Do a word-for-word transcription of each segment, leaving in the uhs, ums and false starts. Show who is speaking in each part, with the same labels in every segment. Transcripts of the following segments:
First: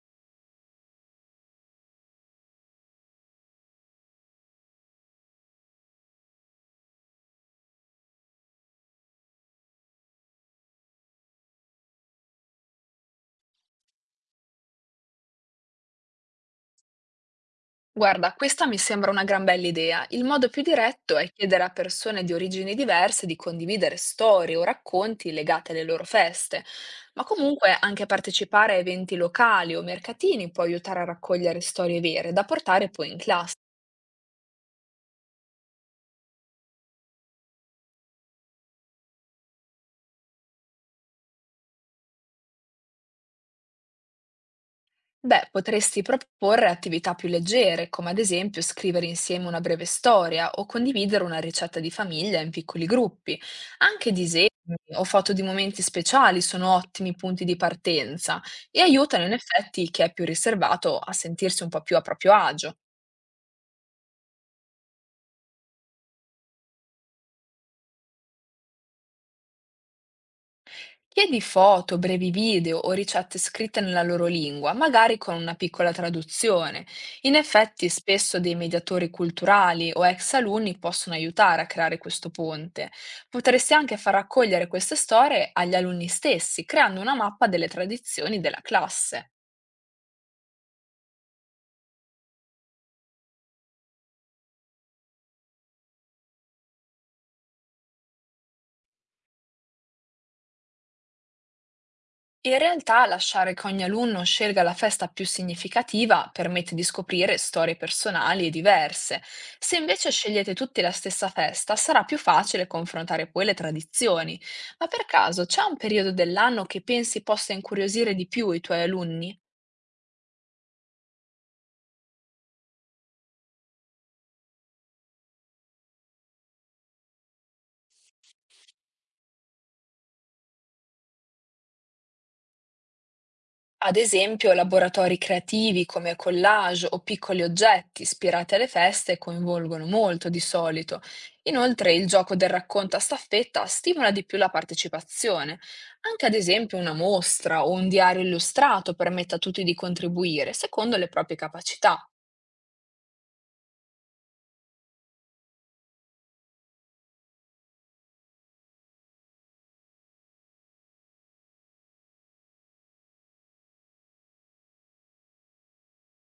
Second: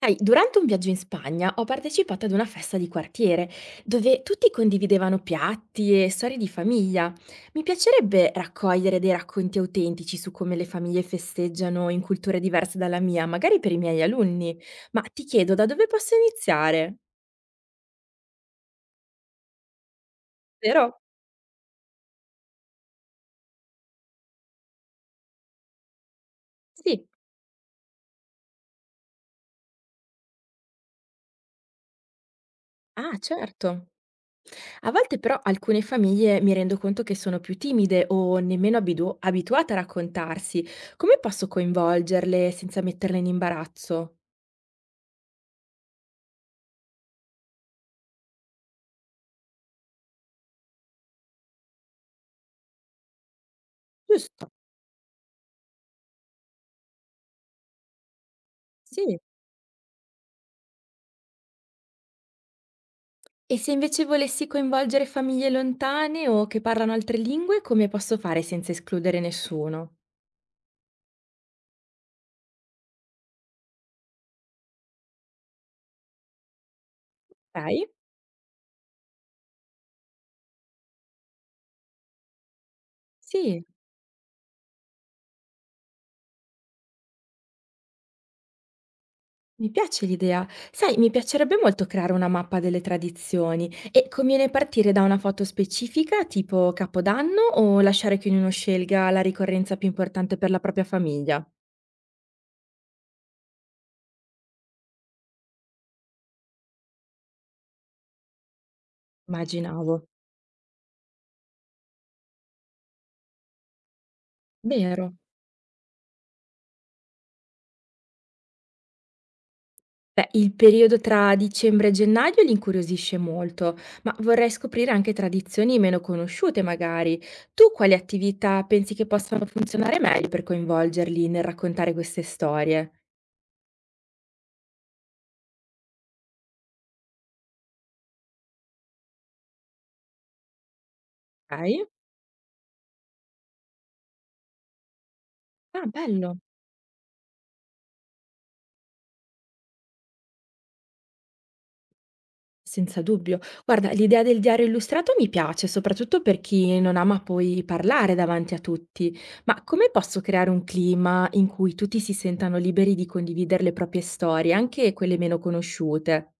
Speaker 1: Sai, durante un viaggio in Spagna ho partecipato ad una festa di quartiere, dove tutti condividevano piatti e storie di famiglia. Mi piacerebbe raccogliere dei racconti autentici su come le famiglie festeggiano in culture diverse dalla mia, magari per i miei alunni. Ma ti chiedo da dove posso iniziare?
Speaker 2: Guarda, questa mi sembra una gran bella idea. Il modo più
Speaker 1: Però,
Speaker 2: diretto è chiedere a persone di origini diverse di condividere storie o racconti legate alle loro feste,
Speaker 1: sì.
Speaker 2: ma comunque anche partecipare a eventi locali o mercatini può aiutare a raccogliere storie vere da portare poi
Speaker 1: Ah,
Speaker 2: in classe.
Speaker 1: certo. A volte però alcune famiglie mi rendo conto che sono più timide o nemmeno abidu- abituate a raccontarsi. Come posso coinvolgerle senza metterle in imbarazzo?
Speaker 2: Beh, potresti proporre attività più leggere, come ad esempio scrivere insieme una breve storia o condividere una ricetta di famiglia in piccoli gruppi. Anche disegni
Speaker 1: Giusto.
Speaker 2: o foto di momenti speciali sono ottimi punti di partenza e
Speaker 1: Sì.
Speaker 2: aiutano in effetti chi è più riservato a sentirsi un po' più a proprio agio.
Speaker 1: E se invece volessi coinvolgere famiglie lontane o che parlano altre lingue, come posso fare senza escludere nessuno?
Speaker 2: Chiedi foto, brevi video o ricette scritte nella loro lingua, magari con una piccola traduzione. In
Speaker 1: Okay.
Speaker 2: effetti, spesso dei mediatori culturali o ex alunni possono aiutare a creare questo ponte.
Speaker 1: Sì,
Speaker 2: Potresti anche far raccogliere queste storie agli alunni stessi, creando una mappa delle tradizioni della classe.
Speaker 1: mi piace l'idea. Sai, mi piacerebbe molto creare una mappa delle tradizioni e conviene partire da una foto specifica, tipo Capodanno, o lasciare che ognuno scelga la ricorrenza più importante per la propria famiglia?
Speaker 2: In realtà lasciare che ogni alunno scelga la festa più significativa permette di scoprire storie personali e diverse. Se
Speaker 1: Immaginavo.
Speaker 2: invece scegliete tutti la stessa festa, sarà più facile confrontare poi le tradizioni. Ma per
Speaker 1: Vero.
Speaker 2: caso c'è un periodo dell'anno che pensi possa incuriosire di più i tuoi alunni?
Speaker 1: Beh, il periodo tra dicembre e gennaio li incuriosisce molto, ma vorrei scoprire anche tradizioni meno conosciute magari. Tu quali attività pensi che possano funzionare meglio per coinvolgerli nel raccontare queste storie?
Speaker 2: Ad esempio, laboratori creativi come collage o piccoli oggetti ispirati alle feste coinvolgono molto di solito.
Speaker 1: Ok.
Speaker 2: Inoltre, il gioco del racconto a staffetta stimola di più la partecipazione.
Speaker 1: Ah,
Speaker 2: Anche ad
Speaker 1: bello.
Speaker 2: esempio una mostra o un diario illustrato permette a tutti di contribuire secondo le proprie capacità.
Speaker 1: Senza dubbio. Guarda, l'idea del diario illustrato mi piace, soprattutto per chi non ama poi parlare davanti a tutti. Ma come posso creare un clima in cui tutti si sentano liberi di condividere le proprie storie, anche quelle meno conosciute?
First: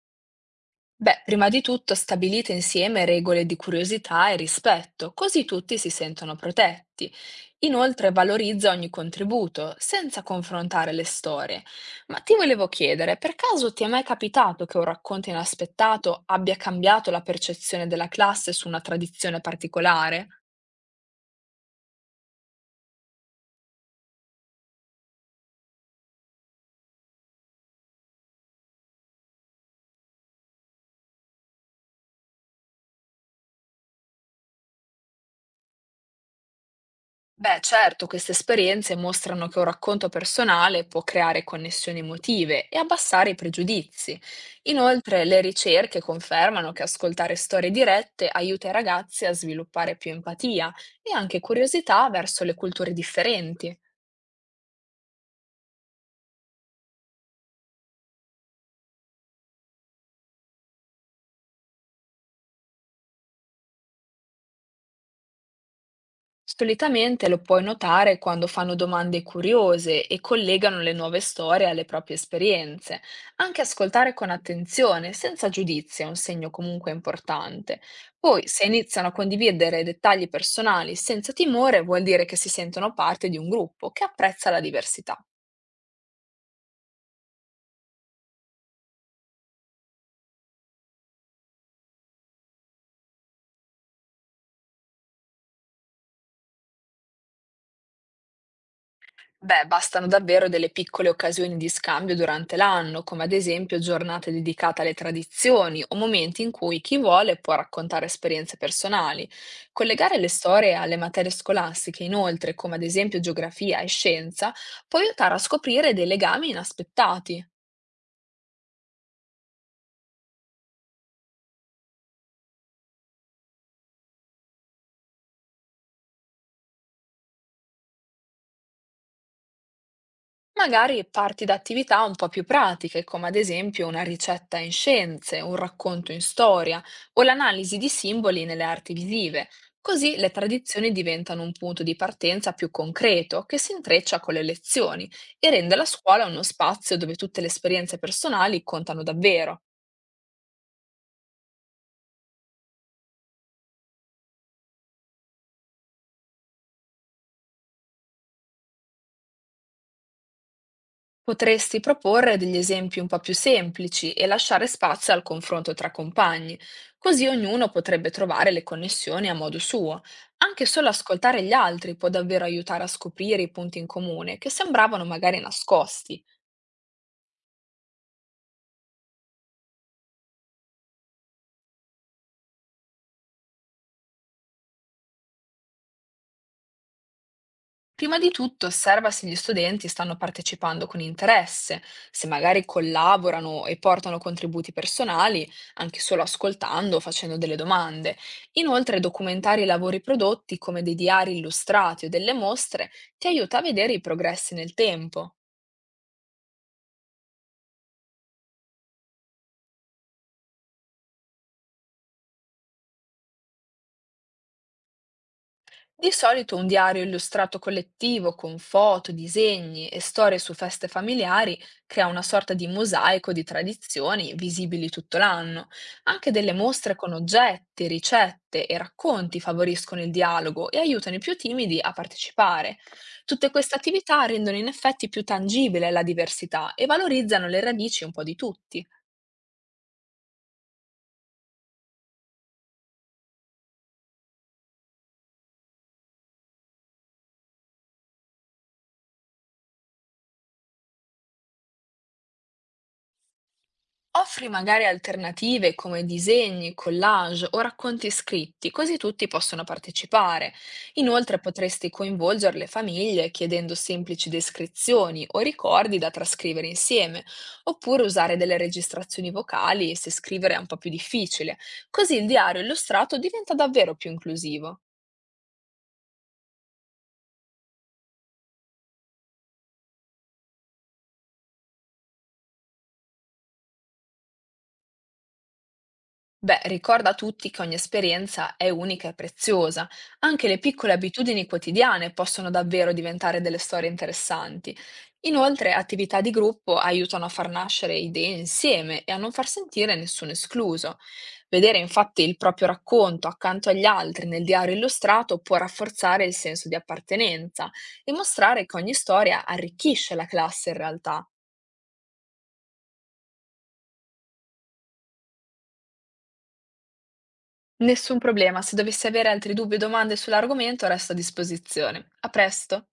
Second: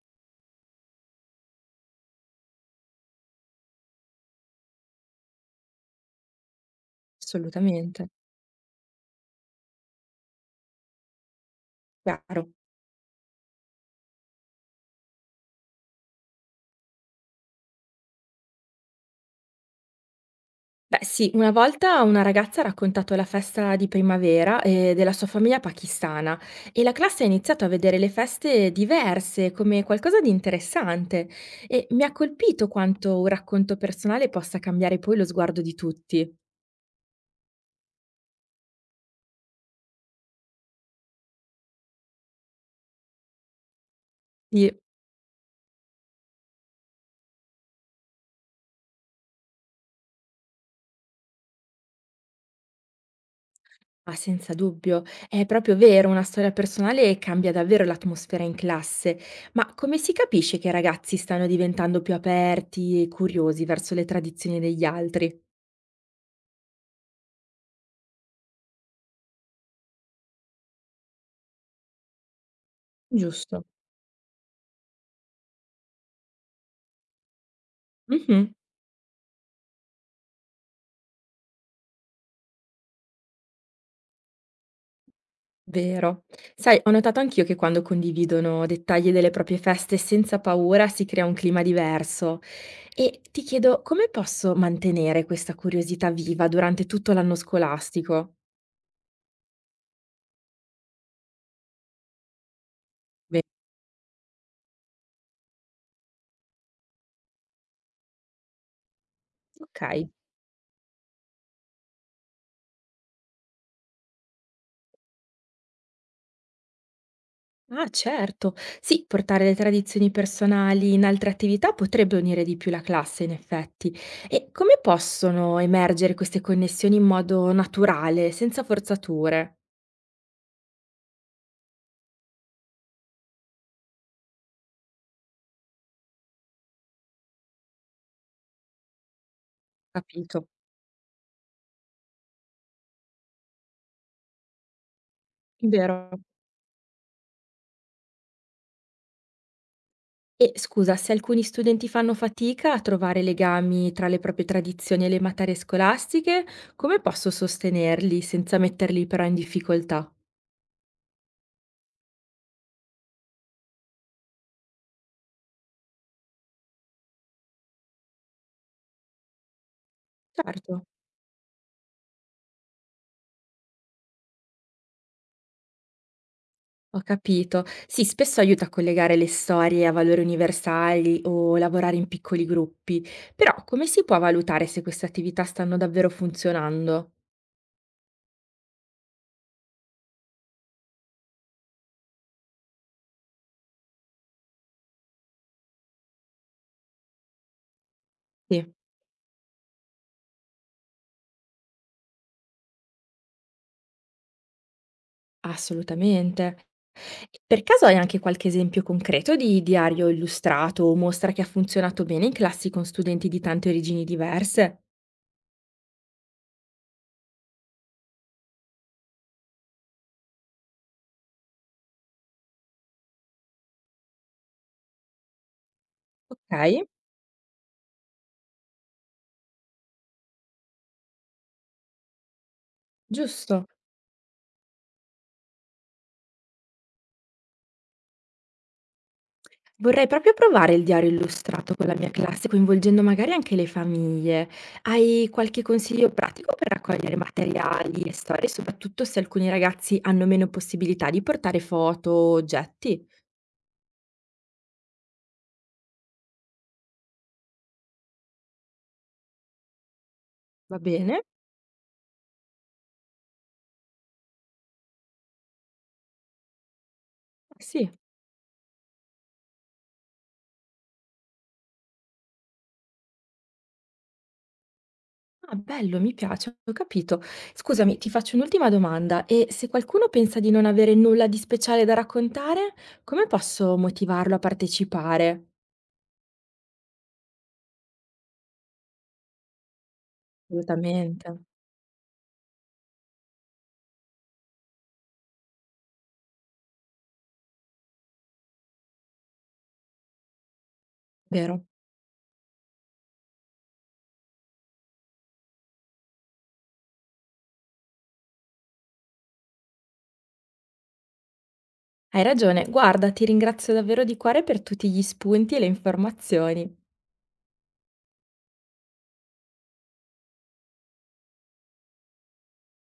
Speaker 2: Beh, prima di tutto stabilite insieme regole di curiosità e rispetto, così tutti si sentono protetti.
Speaker 1: Assolutamente.
Speaker 2: Inoltre valorizza ogni contributo, senza confrontare le storie. Ma ti
Speaker 1: Chiaro.
Speaker 2: volevo chiedere, per caso ti è mai capitato che un racconto inaspettato abbia cambiato la percezione della classe su una tradizione particolare?
Speaker 1: Beh sì, una volta una ragazza ha raccontato la festa di primavera, ehm, della sua famiglia pakistana e la classe ha iniziato a vedere le feste diverse come qualcosa di interessante e mi ha colpito quanto un racconto personale possa cambiare poi lo sguardo di tutti.
Speaker 2: Beh, certo, queste esperienze mostrano che un racconto personale può creare connessioni emotive e abbassare i pregiudizi.
Speaker 1: Sì.
Speaker 2: Inoltre, le ricerche confermano che ascoltare storie dirette aiuta i ragazzi a sviluppare più empatia e anche curiosità verso le culture differenti.
Speaker 1: Ah, senza dubbio, è proprio vero, una storia personale cambia davvero l'atmosfera in classe, ma come si capisce che i ragazzi stanno diventando più aperti e curiosi verso le tradizioni degli altri?
Speaker 2: Solitamente lo puoi notare quando fanno domande curiose e collegano le nuove storie alle proprie esperienze. Anche
Speaker 1: Giusto.
Speaker 2: ascoltare con attenzione, senza giudizio, è un segno comunque importante. Poi,
Speaker 1: Mh-mh.
Speaker 2: se iniziano a condividere dettagli personali senza timore, vuol dire che si sentono parte di un gruppo che apprezza la diversità.
Speaker 1: Vero. Sai, ho notato anch'io che quando condividono dettagli delle proprie feste senza paura si crea un clima diverso. E ti chiedo come posso mantenere questa curiosità viva durante tutto l'anno scolastico?
Speaker 2: Beh, bastano davvero delle piccole occasioni di scambio durante l'anno, come ad
Speaker 1: Beh,
Speaker 2: esempio giornate dedicate alle tradizioni o momenti in cui chi vuole può raccontare esperienze personali.
Speaker 1: ok.
Speaker 2: Collegare le storie alle materie scolastiche, inoltre, come ad esempio geografia e scienza, può aiutare a scoprire dei legami inaspettati.
Speaker 1: Ah, certo. Sì, portare le tradizioni personali in altre attività potrebbe unire di più la classe, in effetti. E come possono emergere queste connessioni in modo naturale, senza forzature?
Speaker 2: Magari parti da attività un po' più pratiche, come ad esempio una ricetta in scienze, un racconto in storia o l'analisi di simboli nelle arti visive. Così le
Speaker 1: Capito.
Speaker 2: tradizioni diventano un punto di partenza più concreto che si intreccia con le lezioni e rende la
Speaker 1: Vero.
Speaker 2: scuola uno spazio dove tutte le esperienze personali contano davvero.
Speaker 1: E scusa, se alcuni studenti fanno fatica a trovare legami tra le proprie tradizioni e le materie scolastiche, come posso sostenerli senza metterli però in difficoltà?
Speaker 2: Potresti proporre degli esempi un po' più semplici e lasciare spazio al confronto tra compagni, così ognuno potrebbe trovare le connessioni a modo suo. Anche
Speaker 1: Certo,
Speaker 2: solo ascoltare gli altri può davvero aiutare a scoprire i punti in comune che sembravano magari nascosti.
Speaker 1: ho capito. Sì, spesso aiuta a collegare le storie a valori universali o lavorare in piccoli gruppi, però come si può valutare se queste attività stanno davvero funzionando?
Speaker 2: Prima di tutto osserva se gli studenti stanno partecipando con interesse, se magari collaborano e portano contributi personali, anche solo ascoltando o facendo delle domande.
Speaker 1: Sì.
Speaker 2: Inoltre, documentare i lavori prodotti come dei diari illustrati o delle mostre ti aiuta a vedere i progressi nel tempo.
Speaker 1: Assolutamente. Per caso hai anche qualche esempio concreto di diario illustrato o mostra che ha funzionato bene in classi con studenti di tante origini diverse?
Speaker 2: Di solito un diario illustrato collettivo con foto, disegni e storie su feste familiari crea una sorta di mosaico di tradizioni visibili tutto l'anno. Anche delle
Speaker 1: Okay,
Speaker 2: mostre con oggetti, ricette e racconti favoriscono il dialogo e aiutano i più timidi a partecipare. Tutte
Speaker 1: giusto.
Speaker 2: queste attività rendono in effetti più tangibile la diversità e valorizzano le radici un po' di tutti.
Speaker 1: Vorrei proprio provare il diario illustrato con la mia classe, coinvolgendo magari anche le famiglie. Hai qualche consiglio pratico per raccogliere materiali e storie, soprattutto se alcuni ragazzi hanno meno possibilità di portare foto o oggetti?
Speaker 2: Offri magari alternative come disegni, collage o racconti scritti, così tutti possono partecipare.
Speaker 1: Va bene?
Speaker 2: Inoltre potresti coinvolgere le famiglie chiedendo semplici descrizioni o ricordi da trascrivere insieme,
Speaker 1: Eh sì.
Speaker 2: oppure usare delle registrazioni vocali se scrivere è un po' più difficile. Così il diario illustrato diventa davvero più inclusivo.
Speaker 1: Ah, bello, mi piace, ho capito. Scusami, ti faccio un'ultima domanda e se qualcuno pensa di non avere nulla di speciale da raccontare, come posso motivarlo a partecipare?
Speaker 2: Beh, ricorda a tutti che ogni esperienza è unica e preziosa. Anche le piccole
Speaker 1: Assolutamente,
Speaker 2: abitudini quotidiane possono davvero diventare delle storie interessanti. Inoltre, attività di gruppo aiutano a far nascere idee insieme e a non far sentire nessuno escluso.
Speaker 1: vero?
Speaker 2: Vedere infatti il proprio racconto accanto agli altri nel diario illustrato può rafforzare il senso di appartenenza e mostrare che ogni storia arricchisce la classe in realtà.
Speaker 1: Hai ragione. Guarda, ti ringrazio davvero di cuore per tutti gli spunti e le informazioni.
Speaker 2: Nessun problema, se dovessi avere altri dubbi o domande sull'argomento, resto a disposizione. A presto!